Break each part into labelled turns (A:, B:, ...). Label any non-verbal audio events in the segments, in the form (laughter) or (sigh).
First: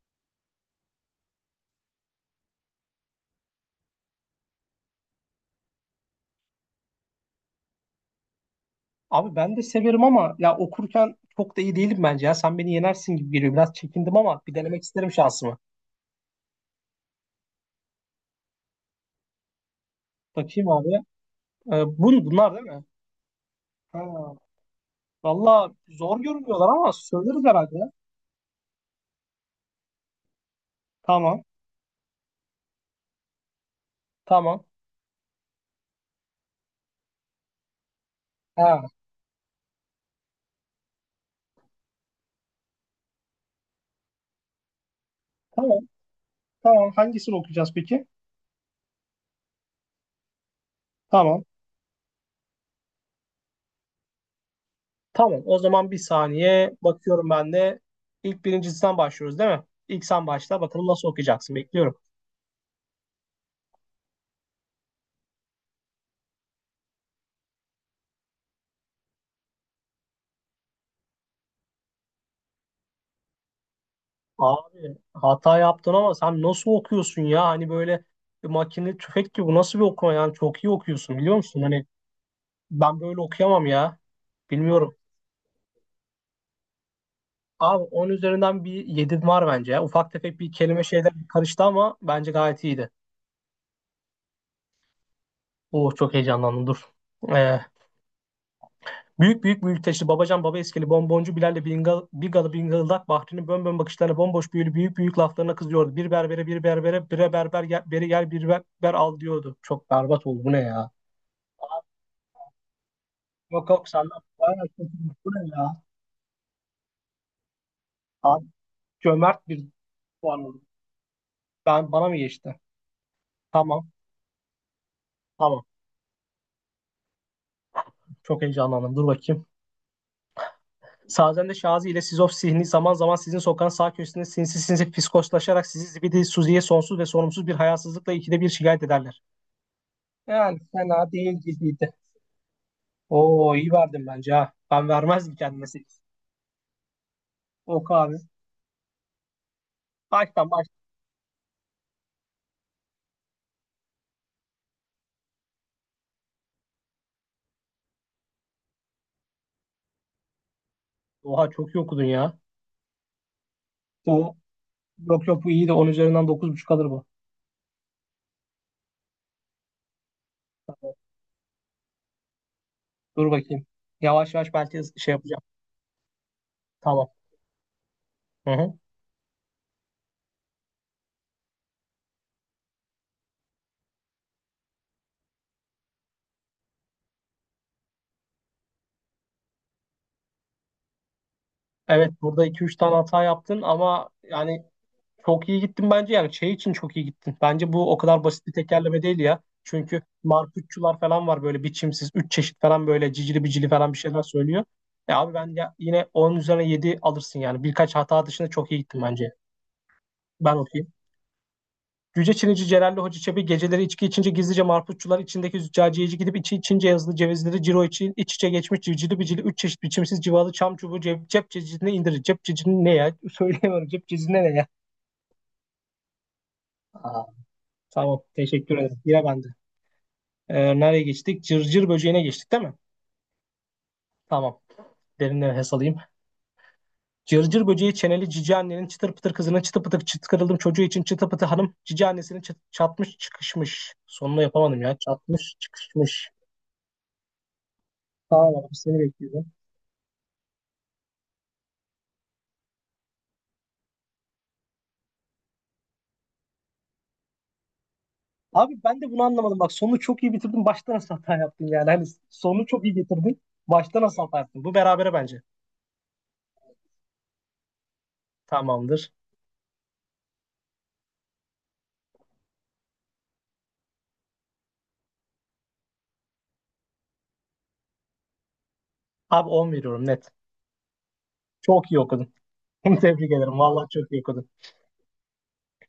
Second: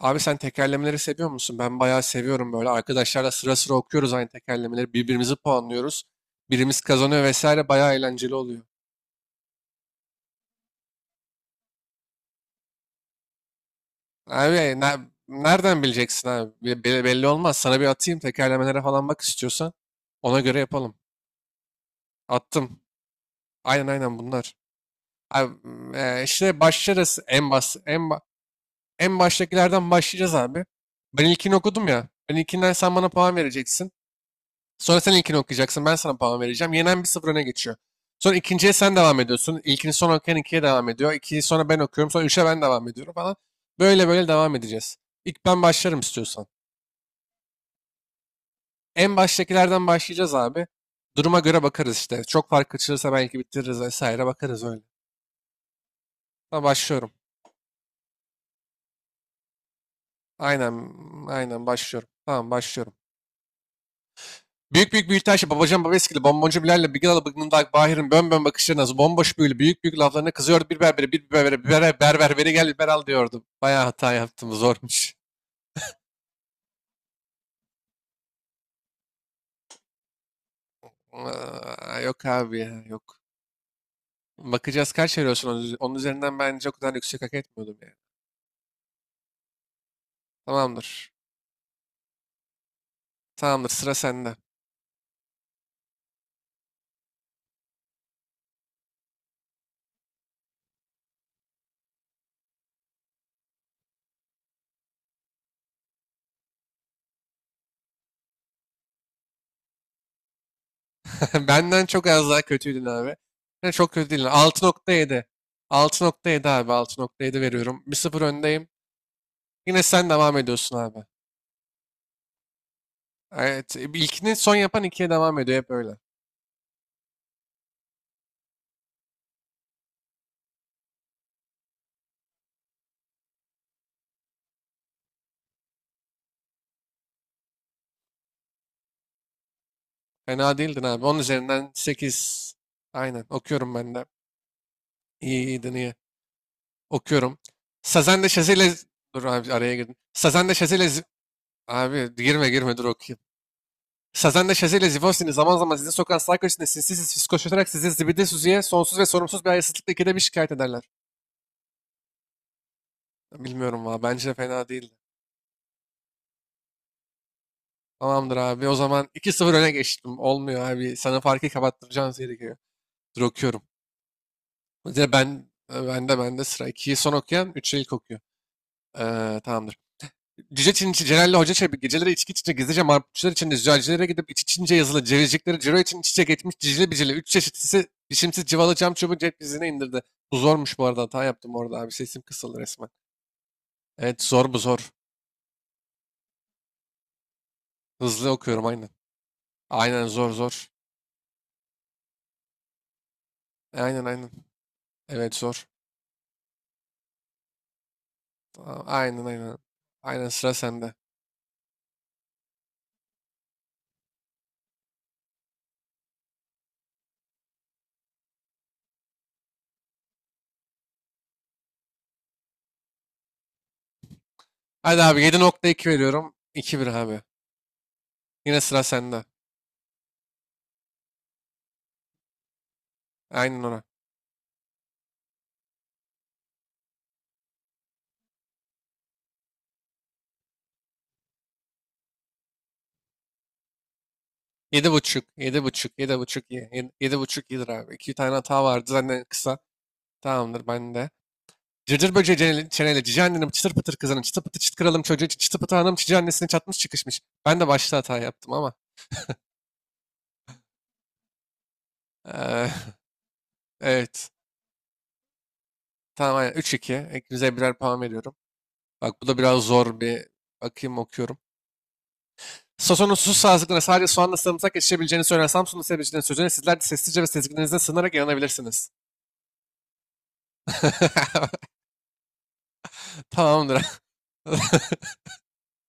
A: Abi sen tekerlemeleri seviyor musun? Ben bayağı seviyorum böyle. Arkadaşlarla sıra sıra okuyoruz aynı tekerlemeleri. Birbirimizi puanlıyoruz. Birimiz kazanıyor vesaire. Bayağı eğlenceli oluyor.
B: Abi ben de severim ama ya okurken çok da iyi değilim bence ya. Sen beni yenersin gibi geliyor. Biraz çekindim ama bir
A: Abi
B: denemek
A: ne-
B: isterim şansımı.
A: nereden bileceksin abi? Belli olmaz. Sana bir atayım tekerlemelere falan bak istiyorsan. Ona göre
B: Bakayım abi.
A: yapalım.
B: Bunlar değil
A: Attım.
B: mi?
A: Aynen aynen
B: Ha.
A: bunlar. Abi,
B: Valla zor
A: işte
B: görünüyorlar ama
A: başlarız
B: söyleriz
A: en bas
B: herhalde.
A: en ba- en baştakilerden başlayacağız abi. Ben
B: Tamam.
A: ilkini okudum ya. Ben ilkinden sen bana puan vereceksin.
B: Tamam.
A: Sonra sen ilkini okuyacaksın. Ben sana puan vereceğim. Yenen bir 0 öne geçiyor. Sonra ikinciye sen
B: Ha.
A: devam ediyorsun. İlkini son okuyan ikiye devam ediyor. İkiyi sonra ben okuyorum. Sonra üçe ben devam ediyorum falan. Böyle böyle devam edeceğiz. İlk ben
B: Tamam.
A: başlarım istiyorsan.
B: Tamam. Hangisini okuyacağız peki?
A: En baştakilerden başlayacağız abi. Duruma
B: Tamam.
A: göre bakarız işte. Çok fark açılırsa belki bitiririz vesaire bakarız öyle.
B: Tamam. O zaman bir
A: Tamam
B: saniye.
A: başlıyorum.
B: Bakıyorum ben de. İlk birincisinden başlıyoruz değil mi? İlk sen başla.
A: Aynen
B: Bakalım nasıl okuyacaksın.
A: aynen
B: Bekliyorum.
A: başlıyorum. Tamam başlıyorum. Büyük büyük büyütaş babacan babeskili bomboncu Bilal'le Bigalı bıgnındak Bahir'in bön bön bakışlarına bomboş büyülü büyük büyük laflarına kızıyordu, bir berbere bir berbere bir berbere berber veri gel liberal diyordu. Bayağı hata yaptım,
B: Abi
A: zormuş.
B: hata yaptın ama sen nasıl okuyorsun ya? Hani böyle makine tüfek gibi, bu nasıl bir okuma yani, çok iyi okuyorsun biliyor musun? Hani
A: Aa, yok abi ya,
B: ben
A: yok.
B: böyle okuyamam ya.
A: Bakacağız
B: Bilmiyorum.
A: kaç veriyorsun onun üzerinden, bence o kadar yüksek hak etmiyordum
B: Abi
A: yani.
B: 10 üzerinden bir 7 var bence ya. Ufak tefek bir kelime şeyler
A: Tamamdır.
B: karıştı ama bence gayet iyiydi.
A: Tamamdır, sıra sende.
B: Oh, çok heyecanlandım, dur. Ee, büyük büyük büyük teşli babacan baba eskili bonboncu Bilal'le bingal, Bigalı bingıldak Bahri'nin bön bön bakışlarına bomboş büyülü büyük büyük laflarına kızıyordu. Bir berbere bir berbere bire berber gel, beri gel bir berber al diyordu. Çok berbat oldu, bu ne ya?
A: (laughs) Benden çok az daha kötüydün abi.
B: Yok
A: Yani
B: yok,
A: çok kötü
B: senden
A: değil. altı
B: bayağı kötü
A: nokta
B: bir
A: yedi
B: süre ya.
A: 6,7 abi, 6,7 veriyorum. 1 sıfır
B: Abi,
A: öndeyim.
B: cömert bir
A: Yine sen devam
B: puan oldu.
A: ediyorsun abi.
B: Bana mı geçti?
A: Evet,
B: Tamam.
A: ilkini son yapan ikiye devam ediyor
B: Tamam.
A: hep öyle.
B: Çok heyecanlandım. Dur bakayım. Sazende Şazi ile Sizof Sihni zaman zaman sizin sokağın sağ köşesinde sinsi sinsi fiskoslaşarak sizi zibidi Suzi'ye sonsuz ve sorumsuz bir hayasızlıkla ikide bir şikayet ederler. Yani
A: Fena değildin abi.
B: fena
A: 10
B: değil
A: üzerinden
B: gibiydi.
A: 8. Aynen
B: Oo, iyi
A: okuyorum ben de.
B: verdim bence ha. Ben vermezdim
A: İyi,
B: kendime
A: iyiydin, iyi.
B: sekiz.
A: Okuyorum.
B: Oku abi.
A: Sazen de Şazel'e... Dur abi, araya girdim. Sazen
B: Baştan
A: de
B: baş.
A: Şazel'e... Abi girme girme, dur okuyayım. Sazen de Şazel'e Zivostin'i zaman zaman size sokan sarkoçine sinsiz fiskoşlatarak sizi zibidi suziye sonsuz ve sorumsuz bir hayasızlıkla ikide bir şikayet ederler.
B: Oha, çok iyi okudun ya.
A: Bilmiyorum valla, bence de
B: Bu
A: fena değildi.
B: yok yok, bu iyiydi. On üzerinden dokuz buçuk alır bu.
A: Tamamdır abi, o zaman 2-0 öne geçtim. Olmuyor abi, sana farkı kapattıracağım gerekiyor. Dur
B: Dur
A: okuyorum.
B: bakayım. Yavaş yavaş belki şey
A: Mesela
B: yapacağım.
A: ben de sıra 2'yi
B: Tamam.
A: son okuyan 3'e ilk okuyor.
B: Hı hı.
A: Tamamdır. Cüce Çinçi Celal'le Hoca Çebi geceleri içki içince gizlice marputçular içinde züccacilere gidip iç içince yazılı cevizcikleri ciro için iç içe geçmiş cicili bicili. Üç çeşitlisi biçimsiz cıvalı cam çubuğu cep dizine indirdi. Bu zormuş, bu arada hata yaptım orada abi,
B: Evet,
A: sesim
B: burada
A: kısıldı
B: iki üç
A: resmen.
B: tane hata yaptın ama
A: Evet zor, bu
B: yani
A: zor.
B: çok iyi gittin bence, yani şey için çok iyi gittin. Bence bu o kadar
A: Hızlı
B: basit bir
A: okuyorum, aynen.
B: tekerleme değil ya. Çünkü
A: Aynen, zor zor.
B: marputçular falan var, böyle biçimsiz 3 çeşit falan, böyle cicili bicili falan bir
A: Aynen
B: şeyler
A: aynen.
B: söylüyor. Abi
A: Evet,
B: ben
A: zor.
B: ya, yine 10 üzerine 7 alırsın yani, birkaç hata dışında çok iyi
A: Tamam,
B: gittin
A: aynen
B: bence.
A: aynen. Aynen, sıra
B: Ben okey.
A: sende.
B: Cüce Çinici Celalli Hoca Çebi geceleri içki içince gizlice marputçular içindeki züccaciyeci gidip içi içince yazılı cevizleri ciro içi iç içe geçmiş civcili bicili üç çeşit biçimsiz civalı çam çubuğu cep, cep cecine indirir. Cep cecine ne ya? (laughs) Söyleyemiyorum. Cep cecine ne ya?
A: Hadi abi, 7,2 veriyorum. 2-1 abi.
B: Aa, tamam.
A: Yine
B: Teşekkür
A: sıra
B: ederim. Yine
A: sende.
B: bende. Nereye geçtik? Cırcır böceğine geçtik değil mi?
A: Aynen, ona.
B: Tamam. Derinden nefes alayım. Cırcır böceği çeneli cici annenin çıtır pıtır kızının çıtı pıtır çıtkırıldım çocuğu için çıtı pıtı hanım cici annesinin çatmış çıkışmış. Sonunu yapamadım
A: Yedi
B: ya.
A: buçuk,
B: Çatmış
A: yedi buçuk, yedi
B: çıkışmış.
A: buçuk, yedi, yedi buçuk iyidir abi. İki tane
B: Tamam
A: hata
B: abi,
A: vardı
B: seni
A: zaten,
B: bekliyorum.
A: kısa. Tamamdır ben de. Cırcır böceği çeneli cici annenin çıtır pıtır kızının çıtı pıtı çıt kralım çocuğu çıtı pıtı hanım cici annesini çatmış çıkışmış. Ben de başta hata yaptım ama.
B: Abi, ben de bunu anlamadım. Bak, sonu çok iyi bitirdin. Başta nasıl hata yaptın yani? Hani sonu
A: eee,
B: çok iyi
A: (laughs)
B: getirdin. Başta nasıl
A: evet.
B: hata yaptın? Bu berabere bence.
A: Tamam, aynen, 3-2. İkinize birer puan veriyorum.
B: Tamamdır.
A: Bak bu da biraz zor bir, bakayım okuyorum. Sason'un su sazlıklarına sadece soğanla sarımsak yetişebileceğini söyleyen Samsunlu sebecilerin sözüne sizler de sessizce ve sezgilerinize sığınarak inanabilirsiniz.
B: Abi, 10 veriyorum net.
A: (laughs)
B: Çok iyi okudun. (laughs) Tebrik ederim.
A: Tamamdır.
B: Vallahi çok iyi okudun.
A: (laughs)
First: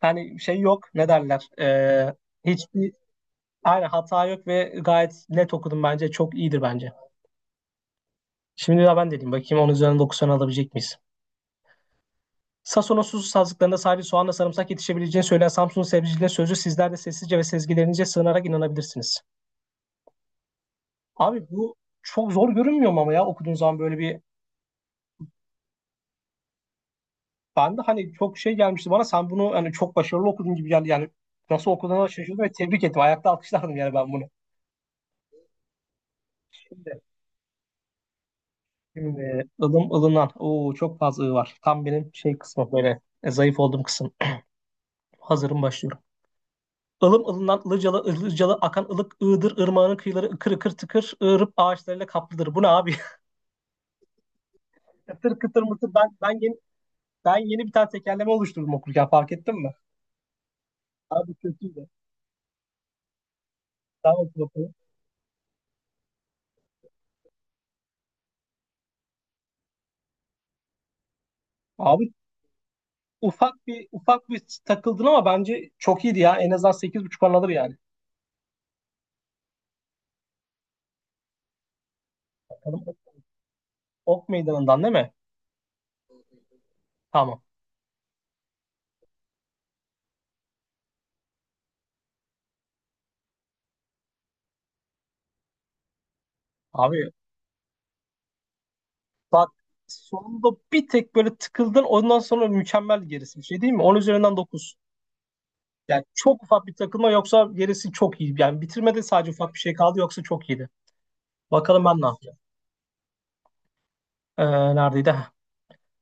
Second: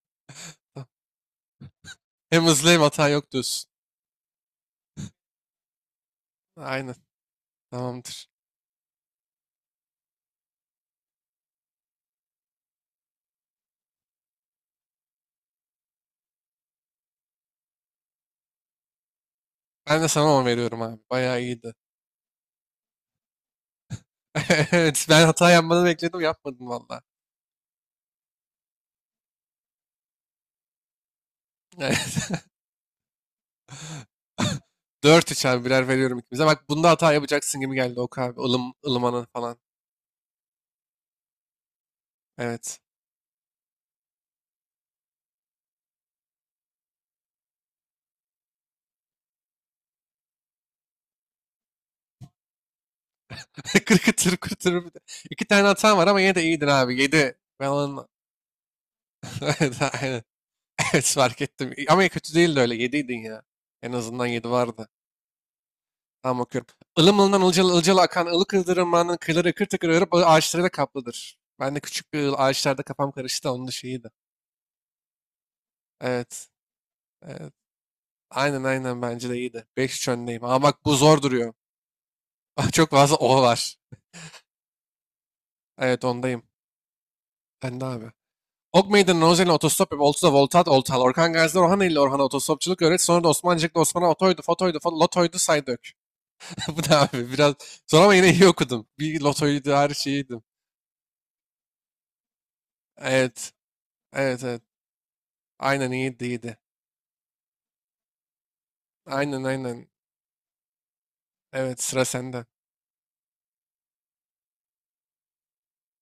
B: Hani şey yok. Ne derler?
A: Hem hızlı hem
B: Hiçbir,
A: hata yok diyorsun.
B: aynen, hata yok ve gayet net okudun bence. Çok iyidir bence.
A: Aynen. Tamamdır.
B: Şimdi daha ben dedim. Bakayım, onun üzerinden 9 tane alabilecek miyiz? Sason'un susuz sazlıklarında sadece soğanla sarımsak yetişebileceğini söyleyen Samsun'un sebzeciliğinin sözü sizler de sessizce ve sezgilerinize sığınarak inanabilirsiniz.
A: Ben de sana 10 veriyorum abi. Bayağı
B: Abi
A: iyiydi.
B: bu çok zor görünmüyor mu ama ya, okuduğun zaman böyle bir,
A: (laughs) Evet. Ben hata yapmanı bekledim. Yapmadım valla.
B: ben de hani çok şey gelmişti bana, sen bunu hani çok başarılı okudun gibi geldi yani, nasıl okuduğuna
A: Evet.
B: şaşırdım ve tebrik ettim, ayakta alkışlardım yani ben bunu.
A: (laughs) Dört 3 abi. Birer veriyorum ikimize. Bak bunda
B: Şimdi,
A: hata yapacaksın gibi geldi o abi. Ilım, ılımanın
B: şimdi
A: falan.
B: ılım ılınan, Oo, çok fazla ı var, tam benim şey kısmı,
A: Evet.
B: böyle zayıf olduğum kısım. Hazırım, başlıyorum. Ilım ılınan ılıcalı ılıcalı akan ılık ığdır ırmağının kıyıları ıkır ıkır tıkır ığırıp ağaçlarıyla kaplıdır. Bu ne abi?
A: (laughs) Kırkıtır kırtır bir de.
B: (laughs) Kıtır
A: İki
B: kıtır
A: tane
B: mıtır,
A: hatan var ama yine de iyiydin abi.
B: ben
A: Yedi. Ben
B: yeni bir tane
A: onun...
B: tekerleme oluşturdum, okurken fark
A: (laughs)
B: ettin mi?
A: Evet, aynen. Evet,
B: Abi
A: fark ettim.
B: kötüydü.
A: Ama kötü değildi öyle. 7'ydin ya. En azından
B: Tamam.
A: 7 vardı. Tamam okuyorum. Ilım ılından ılcalı ılcalı akan ılık ırmakların kıyıları ıkır tıkır örüp ağaçları da kaplıdır. Ben de
B: Abi,
A: küçük bir ağaçlarda kafam karıştı da
B: ufak
A: onun da
B: bir
A: şeyiydi.
B: ufak bir takıldın ama bence çok iyiydi ya.
A: Evet.
B: En azından 8,5 buçuk alır
A: Evet.
B: yani.
A: Aynen aynen, bence de iyiydi. Beş 3 öndeyim. Ama bak bu zor duruyor. (laughs) Bak
B: Bakalım,
A: çok fazla o var.
B: Ok Meydanı'ndan değil mi?
A: Evet, ondayım.
B: Tamam.
A: Ben de abi. Ok Meydanı Nozel'in otostop ve Oltu'da Voltat Oltal. Orkan Gazi'de Orhan ile Orhan'a otostopçuluk öğret. Sonra da Osmancık'ta Osman'a otoydu, fotoydu, lotoydu, saydök. (laughs) Bu da
B: Abi
A: abi biraz zor ama yine iyi okudum. Bir
B: bak,
A: lotoydu her şeyiydim.
B: sonunda bir tek böyle tıkıldın, ondan sonra mükemmel, gerisi bir
A: Evet.
B: şey değil mi? 10 üzerinden
A: Evet evet.
B: 9.
A: Aynen,
B: Yani
A: iyiydi
B: çok
A: iyiydi.
B: ufak bir takılma, yoksa gerisi çok iyi. Yani bitirmede sadece
A: Aynen
B: ufak bir şey
A: aynen.
B: kaldı, yoksa çok iyiydi.
A: Evet,
B: Bakalım ben
A: sıra
B: ne yapacağım.
A: sende.
B: Ee, neredeydi?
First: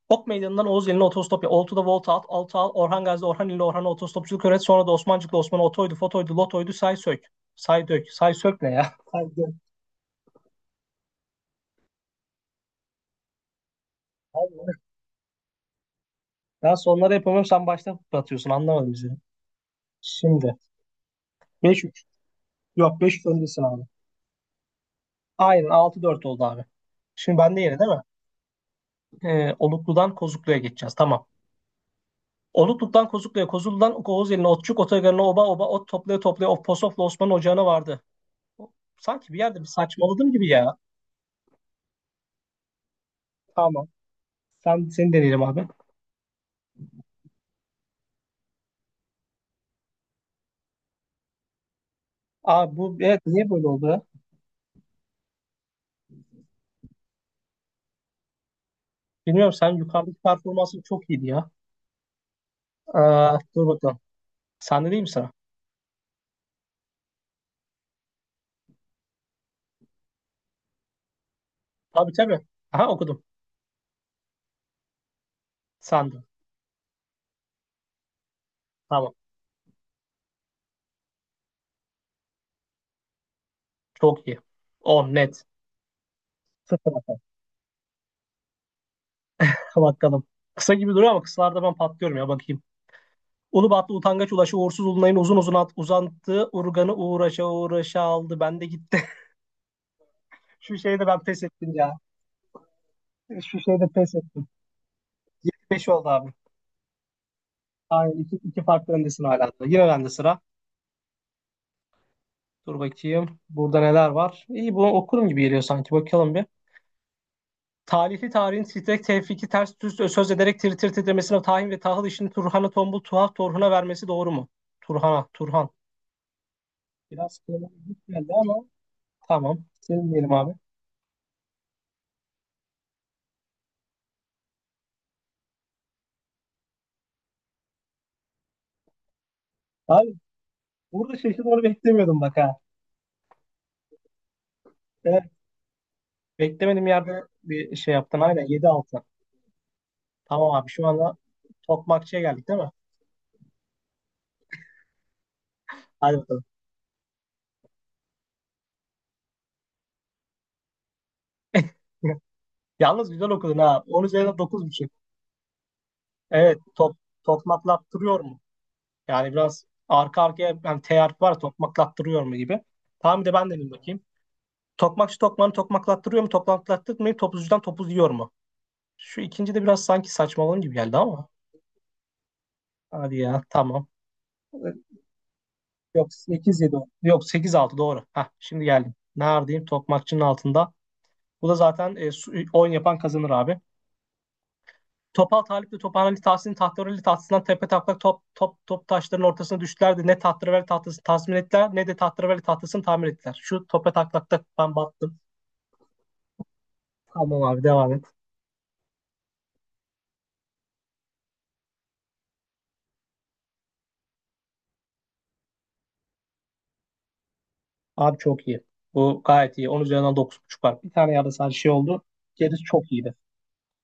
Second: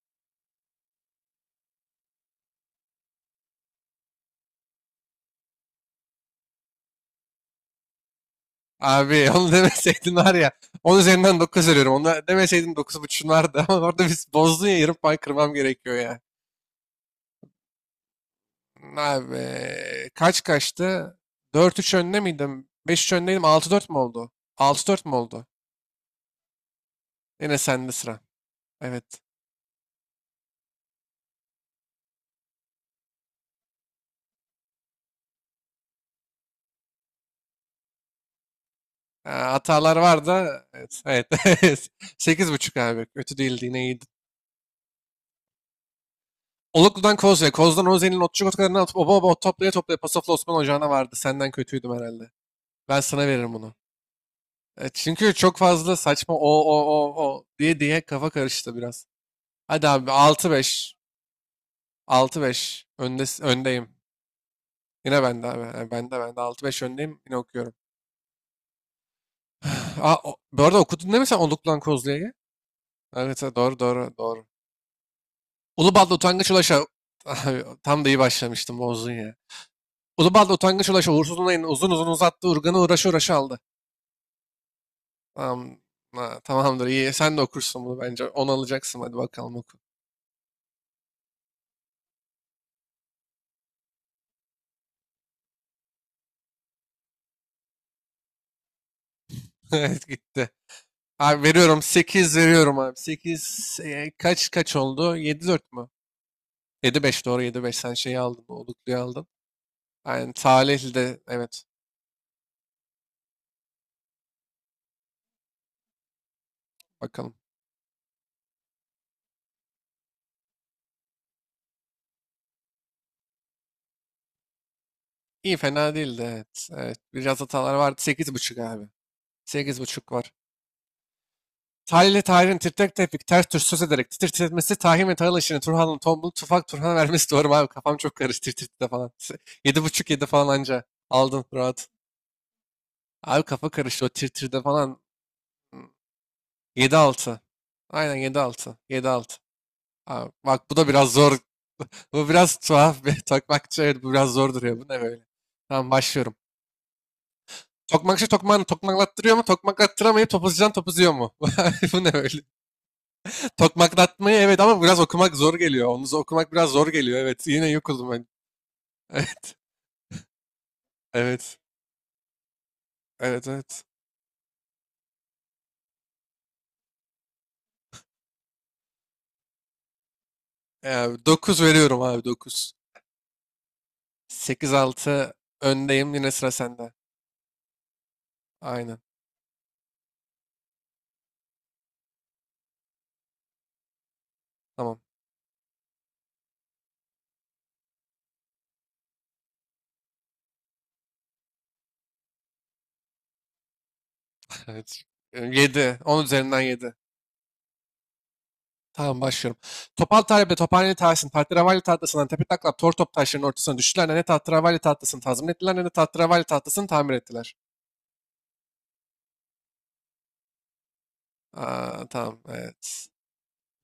B: Ok Meydanı'ndan Oğuz Yeni'ne otostop ya. Oltu'da Volta at, Altı al, Orhan Gazi, Orhan İlli, Orhan'a otostopçuluk öğret. Sonra da Osmancıklı Osman'a otoydu, fotoydu, lotoydu, say sök. Say dök. Say sök ne ya? (laughs) Say
A: Abi onu (laughs)
B: dök.
A: demeseydin var ya. 10 üzerinden 9 veriyorum. Onu demeseydin 9,5'un vardı. (laughs) Ama orada biz bozdun
B: Allah,
A: ya, yarım puan kırmam gerekiyor ya.
B: sonları yapamıyorum. Sen baştan atıyorsun. Anlamadım bizi.
A: Abi kaç
B: Şimdi.
A: kaçtı? Dört
B: Beş
A: üç
B: 3.
A: önde miydim?
B: Yok,
A: 5-3
B: beş 3
A: öndeydim.
B: öndesin
A: Altı
B: abi.
A: dört mü oldu? 6-4 mü oldu?
B: Aynen, altı dört oldu abi. Şimdi
A: Yine
B: bende yeri değil
A: sende
B: mi?
A: sıra. Evet.
B: Oluklu'dan Kozuklu'ya geçeceğiz. Tamam. Oluklu'dan Kozuklu'ya, Kozuklu'dan Oğuz Oğuzeli'ne, Otçuk, Otogarı'na, Oba Oba, Ot toplaya toplaya, Of Posof'la Osman Ocağı'na vardı. Sanki bir
A: Ha,
B: yerde bir
A: hatalar var
B: saçmaladım gibi
A: da.
B: ya.
A: Evet. Evet. (laughs) Sekiz buçuk abi. Kötü değildi. Yine
B: Tamam.
A: iyiydi.
B: Seni deneyelim abi.
A: Oluklu'dan Koz'ya, Koz'dan Oze'nin otçuk otlarını atıp oba oba ot toplaya toplaya Pasof'la Osman Ocağı'na vardı. Senden kötüydüm herhalde.
B: Abi bu,
A: Ben
B: evet,
A: sana
B: niye
A: veririm
B: böyle
A: bunu.
B: oldu ya?
A: Çünkü çok fazla saçma o o o o diye diye kafa karıştı biraz.
B: Bilmiyorum, sen,
A: Hadi abi
B: yukarıdaki
A: altı
B: performansın
A: beş,
B: çok iyiydi ya.
A: 6-5,
B: Aa, dur
A: öndeyim.
B: bakalım. Sende değil mi
A: Yine
B: sıra?
A: bende abi. Yani bende. 6-5 öndeyim. Yine okuyorum. (sighs) Aa, bu arada okudun değil mi sen, Oluklu'dan
B: Tabii
A: Kozlu'ya?
B: tabii. Aha, okudum.
A: Evet evet, doğru doğru doğru. Ulubatlı
B: Sende.
A: Utangaç Ulaş'a. (laughs) Abi, tam da iyi başlamıştım, bozdun
B: Tamam.
A: ya. Ulubal'da utangaç ulaşı uğursuz olayını uzun uzun uzattı. Urgan'ı uğraşı uğraşı aldı.
B: Çok iyi. 10 net.
A: Tamam. Ha, tamamdır,
B: Sıfır hata.
A: iyi.
B: (laughs)
A: Sen de okursun bunu bence. 10 alacaksın, hadi bakalım oku.
B: Bakalım. Kısa gibi duruyor ama kısalarda ben patlıyorum ya, bakayım. Ulubatlı utangaç ulaşı uğursuz ulunayın uzun uzun at, uzantığı urganı uğraşa uğraşa aldı. Ben de gitti.
A: (laughs) Evet, gitti.
B: (laughs) Şu şeyde ben pes
A: Abi
B: ettim
A: veriyorum,
B: ya.
A: 8 veriyorum abi.
B: Şu
A: 8,
B: şeyde pes ettim.
A: kaç kaç oldu? 7-4
B: 5
A: mü?
B: oldu abi.
A: 7-5, doğru, 7-5, sen
B: Aynen,
A: şeyi aldın.
B: iki farklı
A: Oluklu'yu
B: öndesin
A: aldın.
B: hala da. Yine bende
A: Yani
B: sıra.
A: Salihli de, evet,
B: Dur bakayım. Burada neler var? İyi, bunu okurum gibi geliyor sanki. Bakalım bir.
A: bakalım.
B: Talihli tarihin titrek tevfiki ters düz söz ederek tir tir titremesine tahin ve tahıl işini Turhan'a tombul tuhaf Torhun'a vermesi doğru mu? Turhan'a,
A: İyi,
B: Turhan.
A: fena değildi, evet. Evet.
B: Biraz
A: Biraz hatalar vardı.
B: kronolojik geldi
A: Sekiz
B: ama
A: buçuk abi.
B: tamam.
A: Sekiz
B: Senin
A: buçuk var.
B: diyelim abi.
A: Talih ile Tahir'in titrek tepik ters tür söz ederek titir titretmesi Tahir ve Tahir işini Turhan'ın tombul tufak Turhan'a vermesi doğru mu abi, kafam çok karıştı tir falan. Yedi buçuk,
B: Abi
A: yedi falan anca
B: burada
A: aldın
B: şaşırtmanı
A: rahat.
B: beklemiyordum bak ha.
A: Abi kafa karıştı o tir falan.
B: Evet, beklemedim
A: Yedi
B: yerde
A: altı.
B: bir şey
A: Aynen,
B: yaptın.
A: yedi
B: Aynen, yedi
A: altı.
B: altı.
A: 7-6. Abi
B: Tamam abi,
A: bak, bu
B: şu
A: da biraz
B: anda
A: zor. (laughs)
B: tokmakçıya
A: Bu
B: geldik
A: biraz
B: değil mi?
A: tuhaf bir tokmakçı, evet bu biraz zor duruyor. Bu ne böyle? Tamam
B: Hadi
A: başlıyorum.
B: bakalım.
A: Tokmakçı tokmağını tokmaklattırıyor mu? Tokmaklattıramayıp topuzcudan topuzuyor mu? (laughs) Bu ne
B: (laughs)
A: böyle?
B: Yalnız güzel okudun ha. 10
A: Tokmaklatmayı,
B: üzerinden
A: evet, ama
B: 9,5.
A: biraz okumak zor geliyor. Onu okumak
B: Evet,
A: biraz zor geliyor. Evet, yine yok oldum
B: tokmaklattırıyor
A: ben.
B: mu?
A: (laughs)
B: Yani
A: Evet.
B: biraz arka arkaya hani teyarp var ya,
A: Evet.
B: tokmaklattırıyor mu gibi. Tamam, bir de
A: Evet
B: ben dedim
A: evet.
B: bakayım. Tokmakçı tokmağını tokmaklattırıyor mu? Tokmaklattırmayıp topuzcudan topuz yiyor mu? Şu ikinci de biraz sanki saçmalığım gibi geldi
A: Yani
B: ama.
A: 9 veriyorum abi, 9.
B: Hadi ya, tamam.
A: 8-6
B: Yok,
A: öndeyim, yine sıra
B: sekiz yedi.
A: sende.
B: Yok, sekiz altı. Doğru. Hah, şimdi geldim.
A: Aynen.
B: Neredeyim? Tokmakçının altında. Bu da zaten oyun yapan kazanır abi.
A: Tamam.
B: Topal Talip de Tophaneli Tahsin Tahtareli tahtasından tepe taklak top taşların ortasına düştüler de ne Tahtareli tahtasını tazmin ettiler ne de Tahtareli tahtasını tamir ettiler. Şu tope taklakta
A: (laughs)
B: ben
A: Evet.
B: battım.
A: Yedi, 10 üzerinden yedi.
B: Tamam abi, devam et.
A: Tamam başlıyorum. Topal Talebe, Tophaneli Tahsin, Tahterevalli tahtasından tepe taklak tor top taşlarının ortasına düştüler. Ne tahterevalli tahtasını tazmin ettiler ne de tahterevalli tahtasını tamir ettiler.
B: Abi çok iyi. Bu gayet iyi. 10 üzerinden 9,5 var. Bir tane yerde sadece şey oldu.
A: Aa, tamam,
B: Gerisi çok
A: evet.
B: iyiydi.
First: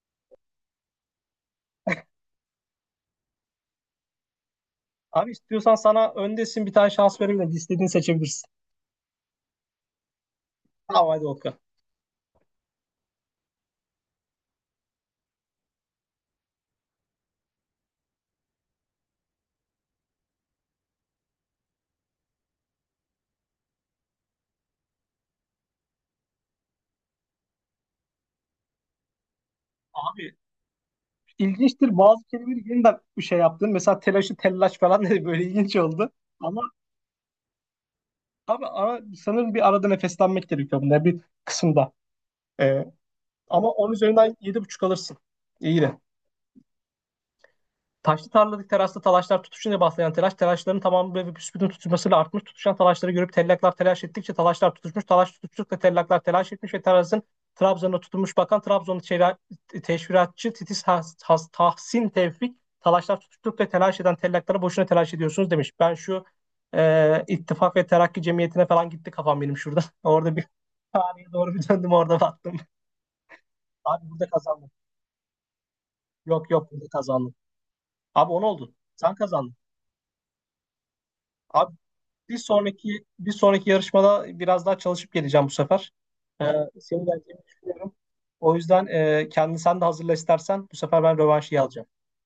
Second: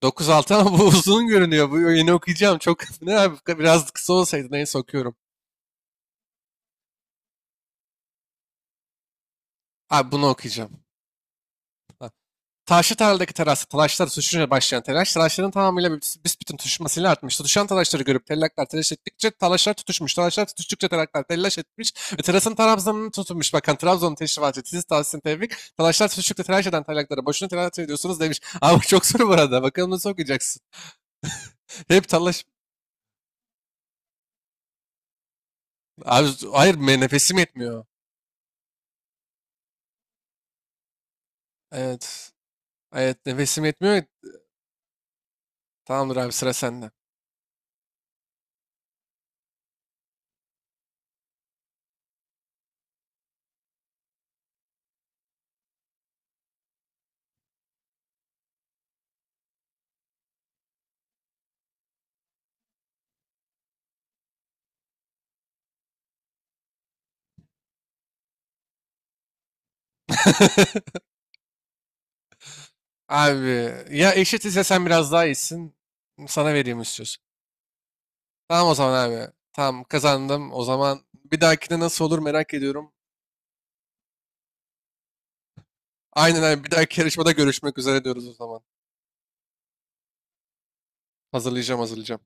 A: 9-6, ama bu (laughs) uzun görünüyor. Bu yeni okuyacağım. Çok (laughs) ne abi, biraz kısa olsaydı, neyse okuyorum.
B: Abi istiyorsan, sana öndesin, bir tane şans vereyim de seçebilirsin.
A: Abi bunu okuyacağım.
B: Tamam, hadi Okan.
A: Ha. Taşlı tarladaki terasta talaşlar suşunca başlayan telaş, talaşların tamamıyla büsbütün tutuşmasıyla artmıştı. Düşen talaşları görüp tellaklar telaş ettikçe talaşlar tutuşmuş. Talaşlar tutuştukça tellaklar telaş etmiş ve terasın Trabzon'unu tutunmuş. Bakın Trabzon'un teşrifatçı siz tavsiyen tevfik. Talaşlar tutuştukça telaş eden tellaklara boşuna telaş ediyorsunuz demiş. (laughs) Abi çok soru bu arada. Bakalım nasıl
B: Abi
A: okuyacaksın.
B: ilginçtir,
A: Hep
B: bazı
A: talaş...
B: kelimeleri yeniden bir şey yaptın. Mesela telaşı tellaş falan dedi, böyle ilginç oldu.
A: Abi
B: Ama
A: hayır nefesim yetmiyor.
B: abi ara, sanırım bir arada nefeslenmek gerekiyor bunda bir kısımda.
A: Evet.
B: Ee,
A: Evet, nefesim
B: ama 10
A: yetmiyor.
B: üzerinden yedi buçuk alırsın. İyi de.
A: Tamamdır abi, sıra sende.
B: Taşlı tarladık terasta talaşlar tutuşunca başlayan telaş, telaşların tamamı ve büsbütün tutuşmasıyla artmış. Tutuşan talaşları görüp tellaklar telaş ettikçe talaşlar tutuşmuş. Talaş tutuştukça tellaklar telaş etmiş ve terasın Trabzon'a tutunmuş, bakan Trabzonlu çela-, teşviratçı Titiz Has, Has-, Tahsin Tevfik, talaşlar tutuştukça telaş eden tellaklara boşuna telaş ediyorsunuz demiş. Ben şu İttifak ve Terakki Cemiyeti'ne falan gitti kafam benim şurada. (laughs) Orada bir,
A: (laughs)
B: tarihe doğru bir döndüm, orada baktım.
A: Abi
B: Abi
A: ya
B: burada
A: eşitiz ya,
B: kazandım.
A: sen biraz daha iyisin.
B: Yok
A: Sana
B: yok,
A: vereyim
B: burada
A: istiyorsun.
B: kazandım. Abi, o ne
A: Tamam
B: oldu?
A: o zaman
B: Sen
A: abi.
B: kazandın.
A: Tamam, kazandım. O zaman bir
B: Abi,
A: dahakine nasıl olur
B: bir
A: merak ediyorum.
B: sonraki bir sonraki yarışmada biraz daha çalışıp geleceğim bu sefer.
A: Aynen
B: Ee,
A: abi, bir dahaki
B: senin
A: yarışmada
B: geleceğini
A: görüşmek
B: düşünüyorum.
A: üzere diyoruz o
B: O
A: zaman.
B: yüzden kendini sen de hazırla istersen. Bu sefer ben rövanşıyı
A: Hazırlayacağım,
B: alacağım.
A: hazırlayacağım.